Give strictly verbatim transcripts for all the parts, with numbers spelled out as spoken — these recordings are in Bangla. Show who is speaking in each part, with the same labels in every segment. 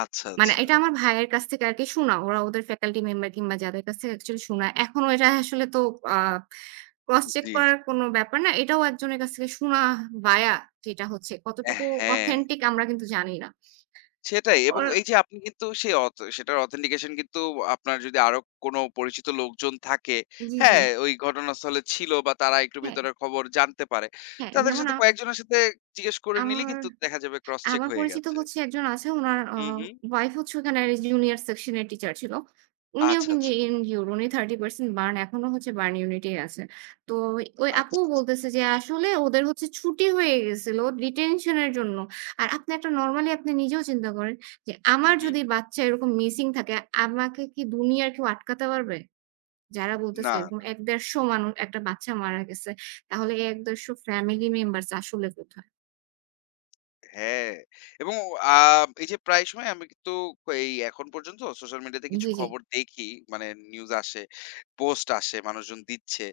Speaker 1: আচ্ছা,
Speaker 2: মানে
Speaker 1: আচ্ছা।
Speaker 2: এটা আমার ভাইয়ের কাছ থেকে আরকি শোনা। ওরা ওদের ফ্যাকাল্টি মেম্বার কিংবা যাদের কাছ থেকে অ্যাকচুয়ালি শোনা। এখনও এটা আসলে তো আ ক্রস
Speaker 1: জ্বী,
Speaker 2: চেক
Speaker 1: জ্বী।
Speaker 2: করার কোনো ব্যাপার না। এটাও একজনের কাছ থেকে শোনা ভায়া যেটা হচ্ছে।
Speaker 1: এ
Speaker 2: কতটুকু
Speaker 1: হ্যাঁ।
Speaker 2: অথেন্টিক আমরা কিন্তু জানি না।
Speaker 1: সেটাই এবং
Speaker 2: ওর
Speaker 1: এইযে আপনি কিন্তু সে অথ সেটার অথেন্টিকেশন কিন্তু আপনার যদি আরো কোনো পরিচিত লোকজন থাকে।
Speaker 2: জ্বী,
Speaker 1: হ্যাঁ,
Speaker 2: জ্বী।
Speaker 1: ওই ঘটনাস্থলে ছিল বা তারা একটু
Speaker 2: হ্যাঁ।
Speaker 1: ভেতরের খবর জানতে পারে।
Speaker 2: হ্যাঁ,
Speaker 1: তাদের
Speaker 2: যেমন
Speaker 1: সাথে
Speaker 2: আমা
Speaker 1: কয়েকজনের সাথে জিজ্ঞেস করে নিলেই
Speaker 2: আমার
Speaker 1: কিন্তু দেখা যাবে ক্রস চেক
Speaker 2: আমার
Speaker 1: হয়ে
Speaker 2: পরিচিত
Speaker 1: গেছে।
Speaker 2: হচ্ছে একজন আছে। উনার আ
Speaker 1: হু, হু।
Speaker 2: উয়াইফ হচ্ছে ওখানের জুনিয়র সেকশন এর টিচার ছিল। উনিও
Speaker 1: আচ্ছা,
Speaker 2: কিন্তু
Speaker 1: আচ্ছা।
Speaker 2: ইনজিউর উনি thirty percent বার্ন এখনো হচ্ছে বার্ন ইউনিট এই আছে। তো ওই
Speaker 1: আচ্ছা,
Speaker 2: আপুও
Speaker 1: আচ্ছা।
Speaker 2: বলতেছে যে আসলে ওদের হচ্ছে ছুটি হয়ে গেছিল ডিটেনশন এর জন্য। আর আপনি একটা নরমালি আপনি নিজেও চিন্তা করেন যে
Speaker 1: হু,
Speaker 2: আমার
Speaker 1: হু।
Speaker 2: যদি বাচ্চা এরকম মিসিং থাকে। আমাকে কি দুনিয়ার কেউ আটকাতে পারবে? যারা বলতেছে
Speaker 1: না,
Speaker 2: এরকম
Speaker 1: না।
Speaker 2: এক থেকে একশো পঞ্চাশ মানুষ একটা বাচ্চা মারা গেছে। তাহলে এই এক থেকে একশো পঞ্চাশ ফ্যামিলি মেম্বারস আসলে কোথায়?
Speaker 1: হ্যাঁ, এবং আ এইযে প্রায় সময় আমি কিন্তু তো এই এখন পর্যন্ত সোশ্যাল মিডিয়াতে কিছু
Speaker 2: জ্বী, জ্বী।
Speaker 1: খবর দেখি। মানে নিউজ আসে, পোস্ট আসে, মানুষজন দিচ্ছে।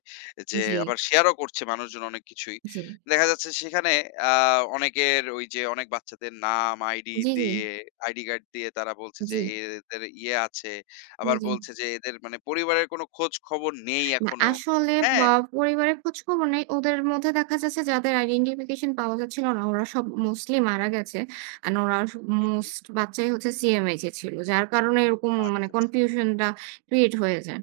Speaker 1: যে
Speaker 2: জ্বী।
Speaker 1: আবার শেয়ার ও করছে মানুষজন অনেক কিছুই।
Speaker 2: জি।
Speaker 1: দেখা যাচ্ছে সেখানে আ অনেকের ওই যে অনেক বাচ্চাদের নাম আইডি
Speaker 2: জ্বী, জ্বী।
Speaker 1: দিয়ে আইডি কার্ড দিয়ে তারা বলছে যে
Speaker 2: জ্বী।
Speaker 1: এদের ইয়ে আছে।
Speaker 2: জ্বী,
Speaker 1: আবার
Speaker 2: জ্বী।
Speaker 1: বলছে যে এদের মানে পরিবারের কোনো খোঁজ খবর নেই
Speaker 2: না
Speaker 1: এখনো।
Speaker 2: আসলে ব
Speaker 1: হ্যাঁ?
Speaker 2: পরিবারের খোঁজ খবর নেই। ওদের মধ্যে দেখা যাচ্ছে যাদের আইডেন্টিফিকেশন পাওয়া যাচ্ছিল না। ওরা সব মোস্টলি মারা গেছে। অ্যান্ড ওরা আস
Speaker 1: হু, হু।
Speaker 2: মোস্ট বাচ্চাই হচ্ছে CMH এ ছিল। যার কারণে এরকম মানে
Speaker 1: আচ্ছা, আচ্ছা।
Speaker 2: কনফিউশনটা ক্রিয়েট হয়ে যায়।